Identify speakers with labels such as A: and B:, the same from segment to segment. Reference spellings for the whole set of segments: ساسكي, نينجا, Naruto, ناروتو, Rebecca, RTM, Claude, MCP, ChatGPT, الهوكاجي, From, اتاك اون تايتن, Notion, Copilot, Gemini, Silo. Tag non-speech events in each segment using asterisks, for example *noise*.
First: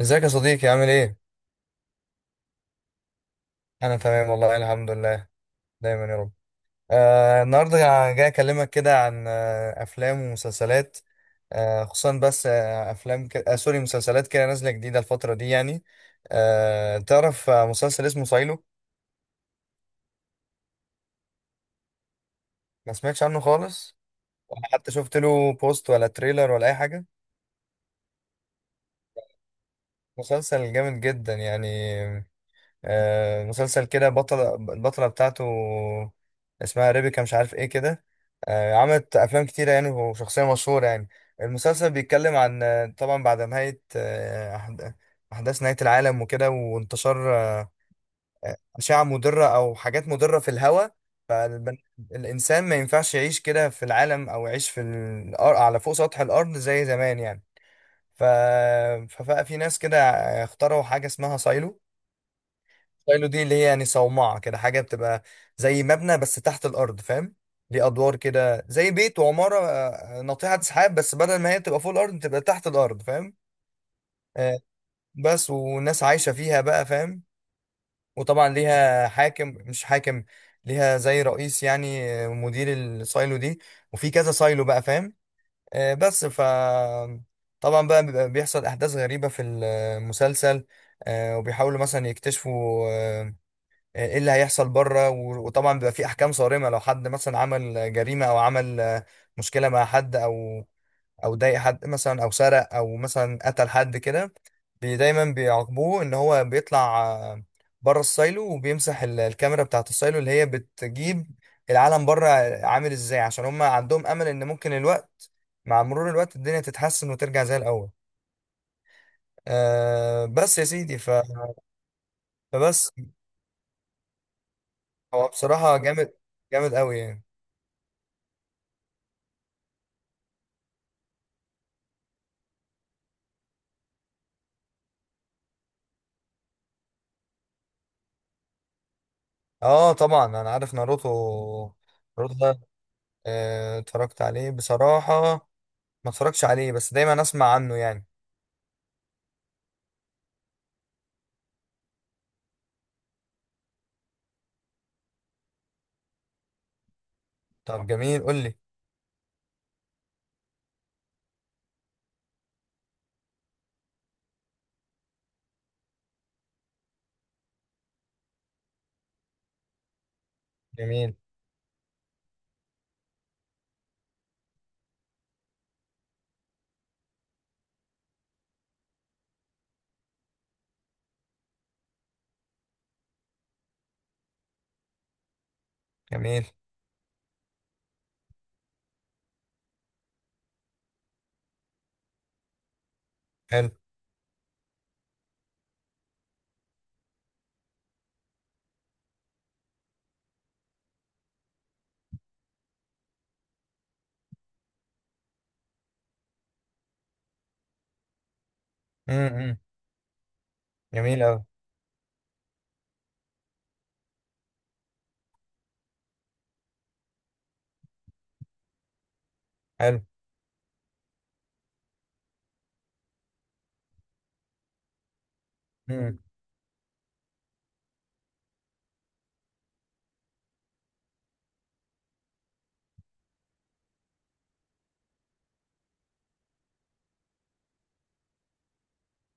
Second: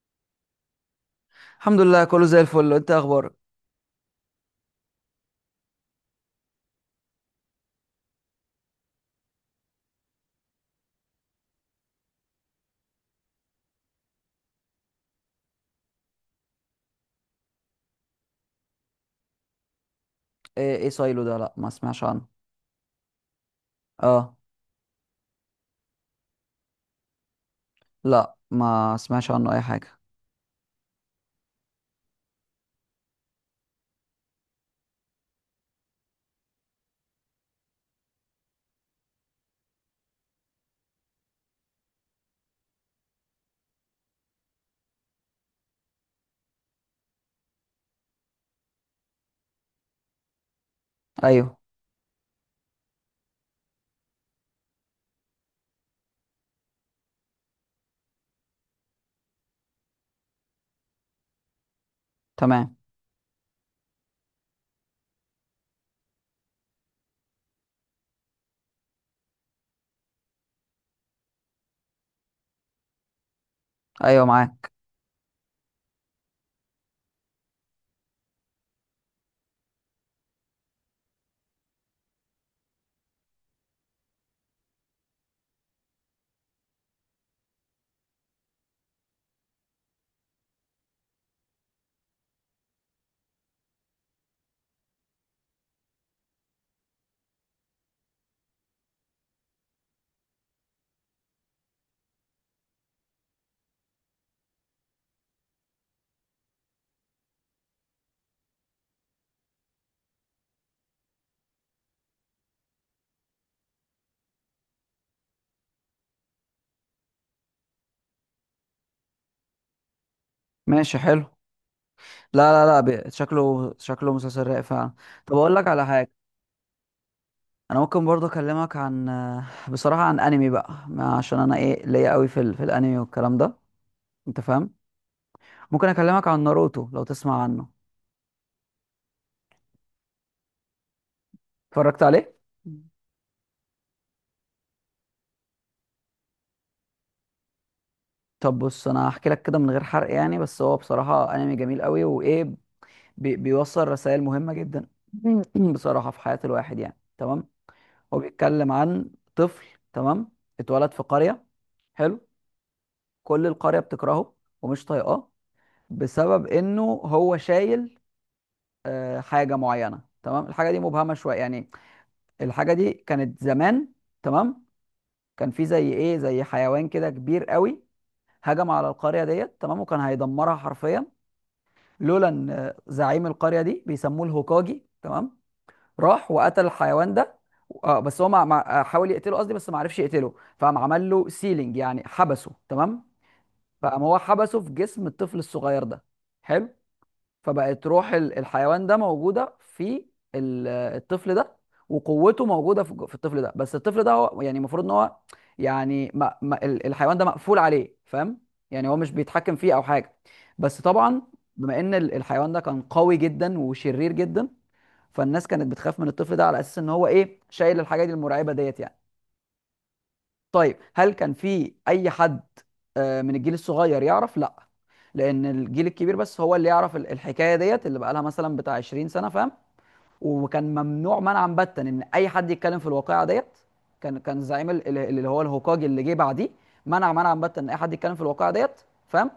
A: ازيك يا صديقي عامل ايه؟
B: الحمد لله، كله زي الفل. انت ايه اخبارك؟
A: انا تمام والله الحمد لله. دايما يا رب. النهارده جاي اكلمك كده عن افلام ومسلسلات. خصوصا بس آه افلام ك... آه سوري مسلسلات كده نازله جديده الفتره دي يعني. تعرف مسلسل اسمه سايلو.
B: ايه ايه سايلو ده؟ لا، ما اسمعش عنه.
A: ما سمعتش عنه خالص.
B: اه.
A: ولا حتى شفت له بوست ولا تريلر ولا اي حاجه.
B: لا، ما اسمعش عنه اي حاجه.
A: مسلسل جامد جدا يعني. مسلسل كده البطلة بتاعته. اسمها ريبيكا مش عارف ايه كده. عملت أفلام كتيرة يعني وشخصية مشهورة يعني. المسلسل بيتكلم عن طبعا بعد نهاية أحداث نهاية العالم وكده وانتشار أشعة مضرة أو حاجات مضرة في الهواء.
B: ايوه،
A: فالإنسان ما ينفعش يعيش كده في العالم أو يعيش في الأرض على فوق سطح الأرض زي زمان يعني. ف... فبقى في ناس كده اخترعوا حاجة اسمها سايلو.
B: تمام.
A: شايلو دي اللي هي يعني صومعة كده حاجة بتبقى زي مبنى بس تحت الأرض فاهم. ليه أدوار كده زي بيت وعمارة، ناطحة سحاب بس بدل ما هي تبقى فوق الأرض تبقى تحت الأرض فاهم.
B: ايوه
A: آه،
B: معاك.
A: بس والناس عايشة فيها بقى فاهم. وطبعا ليها حاكم مش حاكم، ليها زي رئيس يعني، مدير السايلو دي. وفي كذا سايلو بقى فاهم. بس طبعا بقى بيبقى بيحصل أحداث غريبة في المسلسل. وبيحاولوا مثلا يكتشفوا ايه اللي هيحصل بره. و- وطبعا بيبقى في احكام صارمه لو حد مثلا عمل جريمه او عمل مشكله مع حد او ضايق حد مثلا او سرق او مثلا قتل حد كده. دايما بيعاقبوه ان هو بيطلع بره السايلو وبيمسح ال- الكاميرا بتاعه السايلو اللي هي بتجيب العالم بره عامل ازاي، عشان هم عندهم امل ان ممكن الوقت، مع مرور الوقت، الدنيا تتحسن وترجع زي الاول. بس يا
B: ماشي،
A: سيدي
B: حلو. لا لا لا،
A: فبس
B: شكله شكله مسلسل رايق فعلا.
A: هو
B: طب اقول لك
A: بصراحه
B: على حاجه،
A: جامد، جامد قوي يعني.
B: انا ممكن برضه اكلمك عن، بصراحه، عن انمي بقى، عشان انا ايه ليا قوي في في الانمي والكلام ده، انت فاهم؟ ممكن اكلمك عن ناروتو لو تسمع عنه؟
A: اه طبعا انا عارف ناروتو.
B: اتفرجت عليه؟
A: ناروتو ده اتفرجت عليه بصراحة، ما اتفرجتش عليه بس دايما اسمع عنه يعني.
B: طب بص، انا هحكي لك كده من غير حرق يعني، بس هو بصراحه انمي جميل قوي، وايه، بيوصل رسائل مهمة جدا. *clears throat* بصراحة، في حياة الواحد يعني. تمام.
A: طب
B: هو
A: جميل قول لي.
B: بيتكلم عن طفل، تمام، اتولد في قرية. حلو. كل القرية بتكرهه ومش طايقاه، بسبب انه هو شايل، حاجة معينة. تمام. الحاجة دي مبهمة
A: جميل،
B: شوية يعني. الحاجة دي كانت زمان، تمام. كان في زي ايه، زي حيوان كده كبير قوي، هجم على القرية ديت، تمام، وكان هيدمرها حرفيا، لولا ان زعيم القرية دي، بيسموه الهوكاجي، تمام، راح
A: جميل،
B: وقتل الحيوان ده. اه بس هو حاول يقتله قصدي، بس ما عرفش يقتله، فقام عمل له سيلينج، يعني حبسه. تمام.
A: حلو.
B: فقام هو حبسه في جسم الطفل الصغير ده. حلو. فبقت روح الحيوان ده موجوده في الطفل ده، وقوته موجوده في الطفل ده، بس الطفل ده هو يعني المفروض ان هو، يعني، ما... ما... الحيوان ده مقفول عليه، فاهم؟ يعني هو مش
A: امم،
B: بيتحكم
A: إمم.
B: فيه او حاجه. بس
A: جميل
B: طبعا،
A: اوي.
B: بما ان الحيوان ده كان قوي جدا وشرير جدا، فالناس كانت بتخاف من الطفل ده، على اساس ان هو ايه، شايل الحاجات المرعبه ديت يعني.
A: حلو.
B: طيب، هل كان في اي حد من الجيل الصغير يعرف؟ لا، لان الجيل الكبير
A: امم.
B: بس هو اللي يعرف الحكايه ديت، اللي بقى لها مثلا بتاع 20 سنة سنه، فاهم؟ وكان ممنوع منعا باتا ان اي حد يتكلم في الواقعه ديت. كان زعيم اللي هو الهوكاجي اللي جه بعديه، منع منعا باتا ان اي حد يتكلم في الواقعه ديت، فاهم؟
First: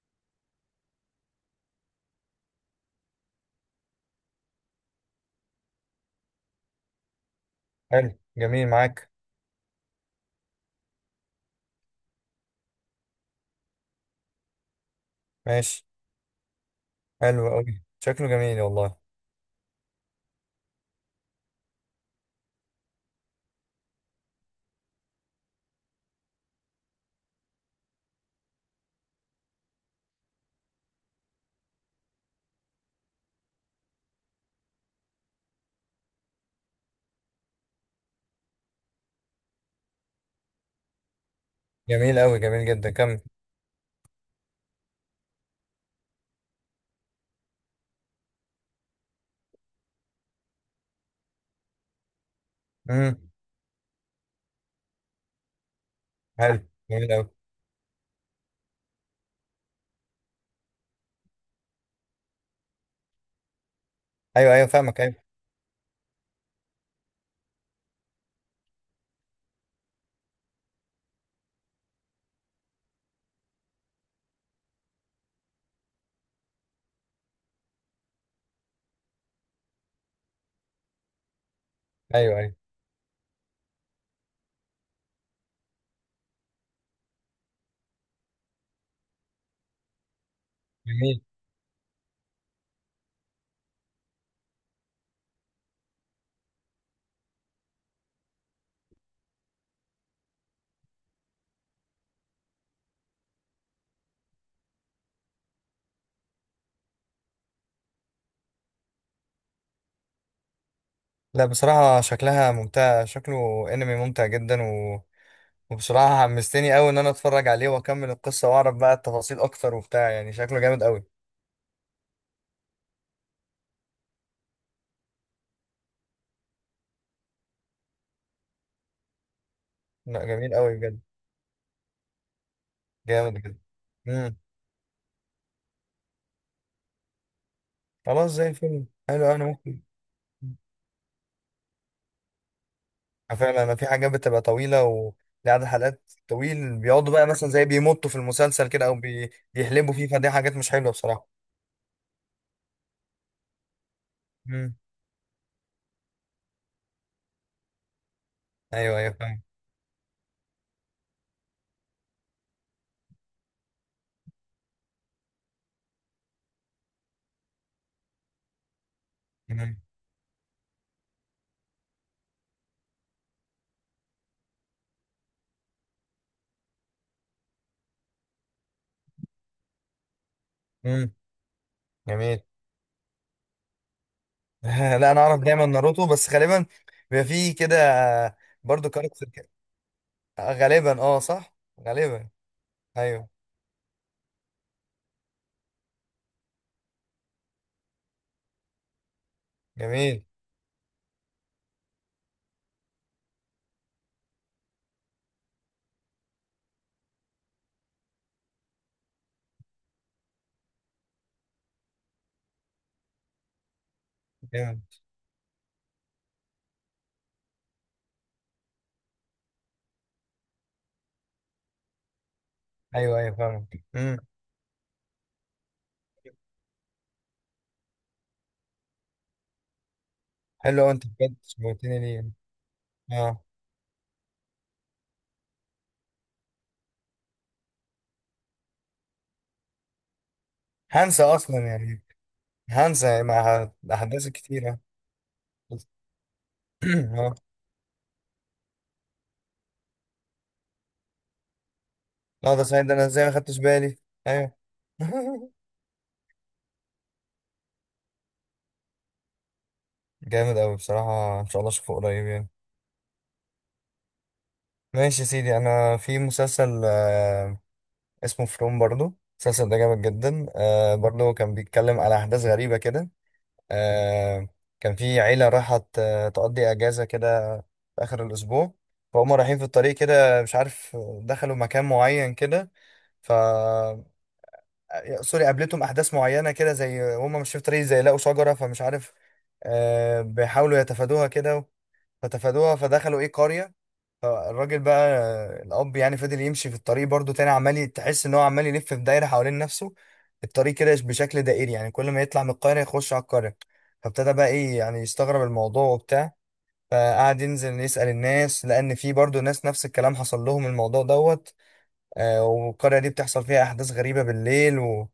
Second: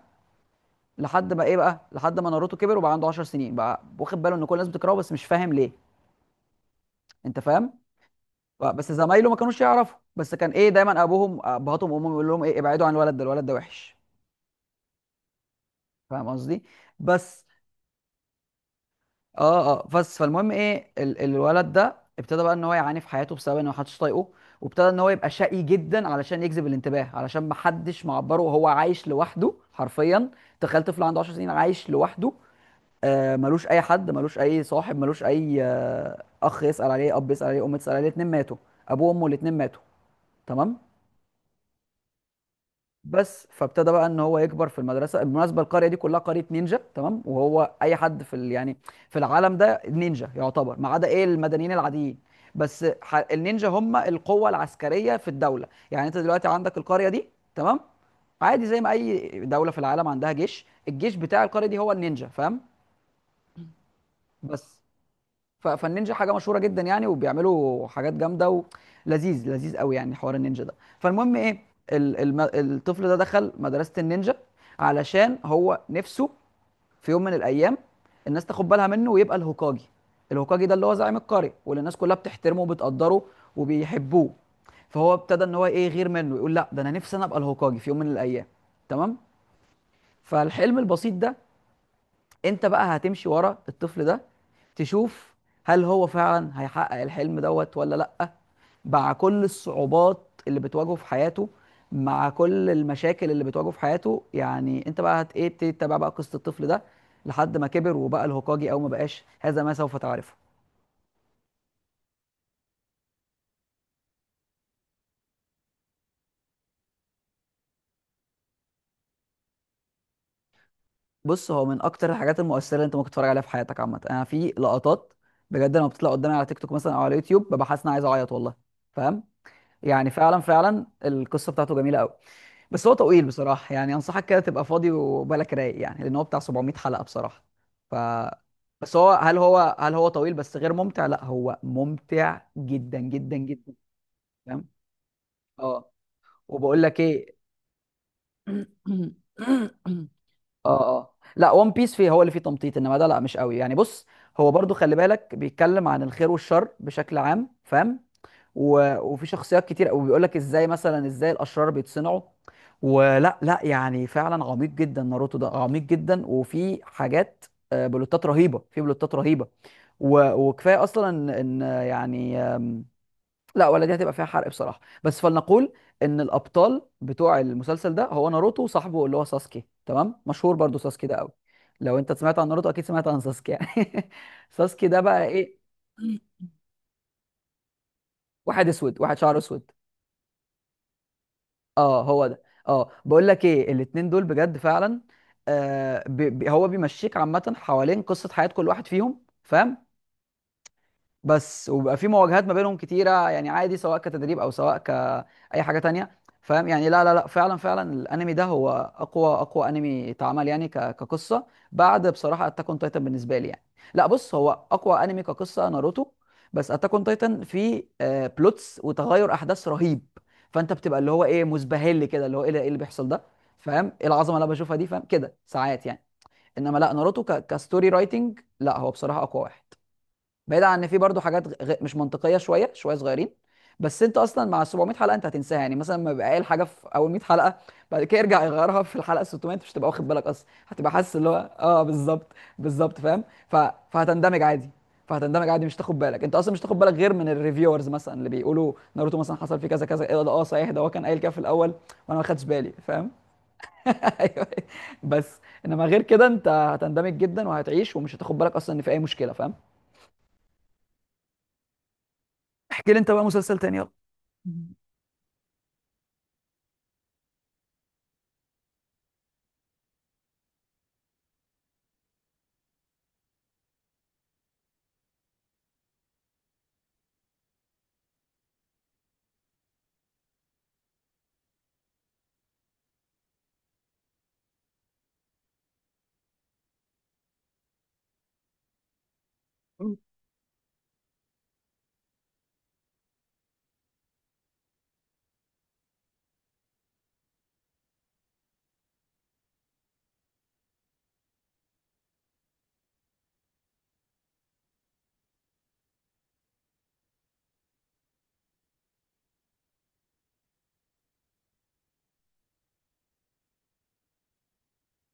B: لحد ما ايه بقى، لحد ما ناروتو كبر وبقى عنده 10 سنين، بقى واخد باله ان كل الناس بتكرهه بس مش فاهم ليه، انت فاهم؟
A: حلو جميل
B: بس
A: معاك.
B: زمايله ما كانوش يعرفوا، بس كان ايه، دايما ابوهم ابهاتهم وامهم يقول لهم ايه، ابعدوا عن الولد ده، الولد ده وحش،
A: ماشي.
B: فاهم قصدي؟ بس
A: حلو اوي، شكله جميل والله.
B: اه بس فالمهم ايه، الولد ده ابتدى بقى ان هو يعاني في حياته بسبب ان محدش طايقه، وابتدى ان هو يبقى شقي جدا علشان يجذب الانتباه، علشان محدش معبره، وهو عايش لوحده حرفيا. تخيل طفل عنده 10 سنين عايش لوحده، آه، ملوش اي حد، ملوش اي صاحب، ملوش اي اخ يسأل عليه، اب يسأل عليه، ام تسأل عليه. الاتنين ماتوا، ابوه وامه الاتنين ماتوا. تمام.
A: جميل اوي، جميل جدا، كمل.
B: بس فابتدى بقى ان هو يكبر في المدرسه. بالمناسبه، القريه دي كلها قريه نينجا. تمام. وهو اي حد في يعني في العالم ده نينجا، يعتبر، ما عدا ايه، المدنيين العاديين. بس
A: امم.
B: النينجا هم القوه العسكريه في الدوله، يعني انت دلوقتي
A: حلو،
B: عندك القريه
A: جميل اوي.
B: دي، تمام، عادي زي ما اي دوله في العالم عندها جيش، الجيش بتاع القريه دي هو النينجا، فاهم؟
A: ايوه ايوه
B: بس
A: فاهمك، ايوه
B: فالنينجا حاجه مشهوره جدا يعني، وبيعملوا حاجات جامده، ولذيذ قوي يعني حوار النينجا ده. فالمهم ايه، الطفل ده دخل مدرسه النينجا، علشان هو نفسه في يوم من الايام الناس تاخد بالها منه ويبقى الهوكاجي. الهوكاجي ده اللي هو زعيم القريه، واللي الناس كلها
A: ايوه ايوه.
B: بتحترمه وبتقدره وبيحبوه. فهو ابتدى ان هو ايه، يغير منه، يقول لا، ده انا نفسي انا ابقى الهوكاجي في يوم من الايام. تمام. فالحلم البسيط
A: جميل.
B: ده، انت بقى هتمشي ورا الطفل ده، تشوف هل هو فعلا هيحقق الحلم دوت ولا لأ، مع كل الصعوبات اللي بتواجهه في حياته، مع كل المشاكل اللي بتواجهه في حياته، يعني انت بقى هت ايه، تتابع بقى قصة الطفل ده لحد ما كبر وبقى الهوكاجي او ما بقاش، هذا ما سوف تعرفه.
A: لا بصراحة شكلها ممتع، شكله انمي ممتع جدا. وبصراحة حمستني قوي ان انا اتفرج عليه واكمل القصة واعرف بقى التفاصيل اكتر وبتاع، يعني شكله جامد قوي.
B: بص، هو من اكتر الحاجات المؤثرة اللي انت ممكن تتفرج عليها في حياتك عامة. انا في لقطات بجد لما بتطلع قدامي على تيك توك مثلا او على يوتيوب، ببقى حاسس ان انا عايز اعيط والله، فاهم؟ يعني
A: لا
B: فعلا
A: جميل قوي
B: فعلا
A: بجد.
B: القصة بتاعته جميلة قوي. بس هو طويل
A: جامد جدا.
B: بصراحة، يعني أنصحك
A: امم.
B: كده تبقى فاضي وبالك رايق، يعني لأن هو بتاع 700 حلقة بصراحة. ف
A: خلاص زي الفيلم،
B: بس هو
A: حلو أوي،
B: هل
A: انا
B: هو،
A: ممكن
B: هل هو طويل بس غير ممتع؟ لا، هو ممتع جدا جدا
A: فعلا.
B: جدا،
A: انا في حاجات بتبقى
B: فاهم؟
A: طويلة ولعدد
B: اه.
A: حلقات طويل،
B: وبقول لك
A: بيقعدوا بقى
B: ايه،
A: مثلا زي بيمطوا في المسلسل كده او
B: *clears throat* *coughs*
A: بيحلبوا فيه، فدي حاجات مش حلوة
B: اه
A: بصراحة.
B: لا، ون بيس فيه، هو اللي فيه تمطيط، انما ده لا مش قوي يعني. بص، هو برضو
A: امم.
B: خلي بالك، بيتكلم عن الخير والشر بشكل عام، فاهم؟
A: ايوه ايوه
B: وفي
A: فاهم.
B: شخصيات كتير قوي، بيقول لك ازاي مثلا، ازاي الاشرار بيتصنعوا. ولا لا، يعني فعلا عميق جدا ناروتو ده، عميق جدا، وفي حاجات، بلوتات رهيبه، في بلوتات رهيبه.
A: امم.
B: وكفايه اصلا ان إن، آه، يعني آم، لا ولا دي هتبقى فيها حرق بصراحه، بس فلنقول ان الابطال بتوع المسلسل ده هو ناروتو وصاحبه اللي هو ساسكي، تمام، مشهور برضو ساسكي
A: أمم.
B: ده قوي. لو انت سمعت
A: جميل.
B: عن ناروتو اكيد سمعت عن ساسكي يعني. *laughs* ساسكي ده
A: *laughs* لا انا
B: بقى
A: اعرف
B: ايه،
A: دايما ناروتو بس غالبا بيبقى فيه كده،
B: واحد
A: برضو
B: اسود، واحد
A: كاركتر
B: شعره
A: كده.
B: اسود.
A: غالبا اه، صح.
B: اه هو
A: غالبا.
B: ده. اه، بقول
A: ايوه.
B: لك ايه، الاتنين دول بجد فعلا. آه بي بي هو بيمشيك عامه حوالين قصه حياه كل واحد فيهم، فاهم؟
A: جميل.
B: بس، وبيبقى في مواجهات ما بينهم كتيره يعني، عادي، سواء كتدريب او سواء كاي حاجه تانية، فاهم يعني؟ لا لا لا، فعلا فعلا الانمي ده هو اقوى انمي اتعمل يعني، كقصه، بعد بصراحه اتاك اون تايتن بالنسبه لي يعني. لا بص، هو
A: جامد.
B: اقوى انمي كقصه ناروتو، بس اتاك اون تايتن فيه بلوتس وتغير احداث رهيب، فانت بتبقى اللي هو ايه، مزبهل كده، اللي هو ايه إيه اللي بيحصل
A: ايوه
B: ده،
A: ايوه فاهمك.
B: فاهم ايه
A: امم.
B: العظمه اللي انا بشوفها دي، فاهم كده ساعات يعني. انما لا، ناروتو كستوري رايتنج، لا هو بصراحه اقوى واحد، بعيد عن
A: حلو
B: ان
A: أوي،
B: في
A: انت
B: برضو
A: بجد
B: حاجات مش
A: شوقتني ليه يعني.
B: منطقيه، شويه شويه صغيرين.
A: اه.
B: بس انت اصلا مع 700 حلقة حلقه، انت هتنساها، يعني مثلا لما يبقى قايل حاجه في اول 100 حلقة حلقه، بعد كده يرجع يغيرها في الحلقه 600، انت مش هتبقى واخد بالك اصلا، هتبقى حاسس
A: هنسى
B: اللي هو
A: اصلا
B: اه
A: يعني،
B: بالظبط. بالظبط، فاهم؟
A: هنسى مع احداث
B: فهتندمج عادي،
A: كتيره.
B: مش تاخد بالك، انت اصلا مش تاخد بالك غير
A: *clears throat*
B: من
A: اه
B: الريفيورز مثلا، اللي بيقولوا ناروتو مثلا حصل فيه كذا كذا، ايه ده، اه صحيح ده هو كان قايل كده في الاول وانا ما خدتش
A: لا، ده
B: بالي،
A: سعيد ده، انا
B: فاهم؟
A: ازاي ما خدتش بالي.
B: *laughs* ايوه.
A: ايوه.
B: بس
A: *laughs*
B: انما غير كده انت هتندمج جدا وهتعيش، ومش هتاخد بالك اصلا ان في اي مشكله، فاهم؟
A: جامد أوي بصراحة، إن شاء الله أشوفه قريب يعني.
B: احكي لي انت بقى مسلسل تاني، يلا.
A: ماشي يا سيدي، أنا في مسلسل اسمه فروم. برضو المسلسل ده جامد جدا. برضو كان بيتكلم على أحداث غريبة كده. آه كان في عيلة راحت تقضي أجازة كده في آخر الأسبوع، فهم رايحين في الطريق كده مش عارف، دخلوا مكان معين كده. ف آه، سوري، قابلتهم أحداث معينة كده، زي هم مش في الطريق، زي لقوا شجرة فمش عارف، بيحاولوا يتفادوها كده. فتفادوها فدخلوا إيه قرية. الراجل بقى، الأب يعني، فضل يمشي في الطريق برضو تاني عمال تحس إن هو عمال يلف في دايرة حوالين نفسه، الطريق كده بشكل دائري، يعني كل ما يطلع من القرية يخش على القرية. فابتدى بقى إيه يعني يستغرب الموضوع وبتاع، فقعد ينزل يسأل الناس لأن في برضو ناس نفس الكلام حصل لهم الموضوع دوت. والقرية دي بتحصل فيها أحداث غريبة بالليل.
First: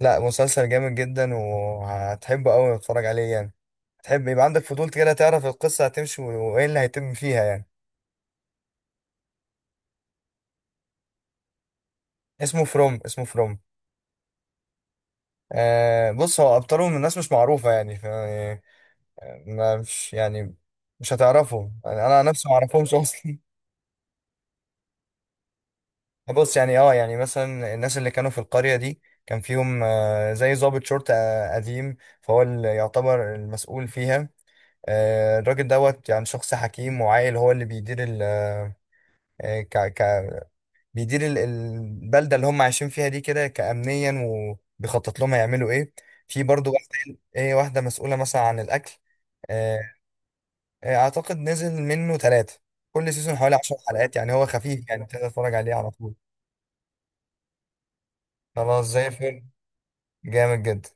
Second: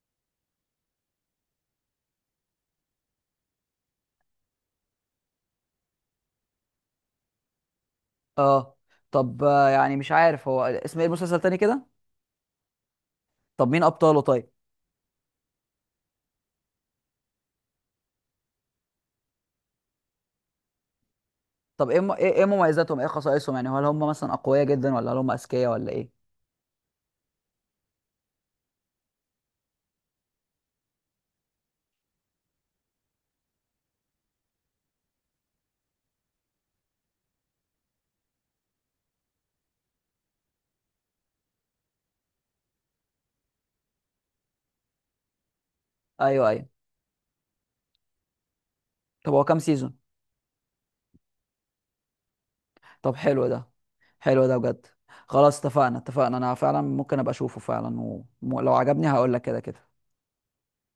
A: لا مسلسل جامد جدا، وهتحبه أوي تتفرج عليه يعني، هتحب يبقى عندك فضول كده تعرف القصة هتمشي وإيه اللي هيتم فيها يعني.
B: اه، طب، يعني مش عارف، هو اسم ايه المسلسل تاني كده؟
A: اسمه فروم، اسمه فروم.
B: طب مين ابطاله طيب؟
A: بص هو ابطالهم الناس مش معروفه يعني، يعني ما مش يعني، مش هتعرفه،
B: طب ايه
A: يعني انا عن
B: إيه
A: نفسي ما اعرفهمش
B: مميزاتهم، ايه
A: اصلا.
B: خصائصهم، يعني هل هم مثلا اقوياء جدا، ولا هل هم اذكياء، ولا ايه؟
A: *laughs* بص يعني يعني مثلا الناس اللي كانوا في القريه دي كان فيهم زي ضابط شرطه قديم، فهو اللي يعتبر المسؤول فيها. الراجل دوت يعني شخص حكيم وعاقل، هو اللي بيدير ال آه، ك ك بيدير ال- البلده اللي هم عايشين فيها دي كده كامنيا، وبيخطط لهم هيعملوا ايه. في
B: ايوه ايوه.
A: برضو ايه واحده مسؤوله مثلا عن الاكل.
B: طب هو كام
A: آه،
B: سيزون؟
A: اعتقد نزل منه ثلاثة، كل
B: طب
A: سيزون
B: حلو
A: حوالي
B: ده،
A: 10 حلقات، يعني هو
B: حلو ده بجد.
A: خفيف يعني تقدر تتفرج
B: خلاص،
A: عليه على
B: اتفقنا
A: طول.
B: اتفقنا، انا فعلا ممكن ابقى اشوفه فعلا، ولو
A: خلاص زي
B: عجبني هقول لك
A: الفل.
B: كده كده.
A: جامد جدا.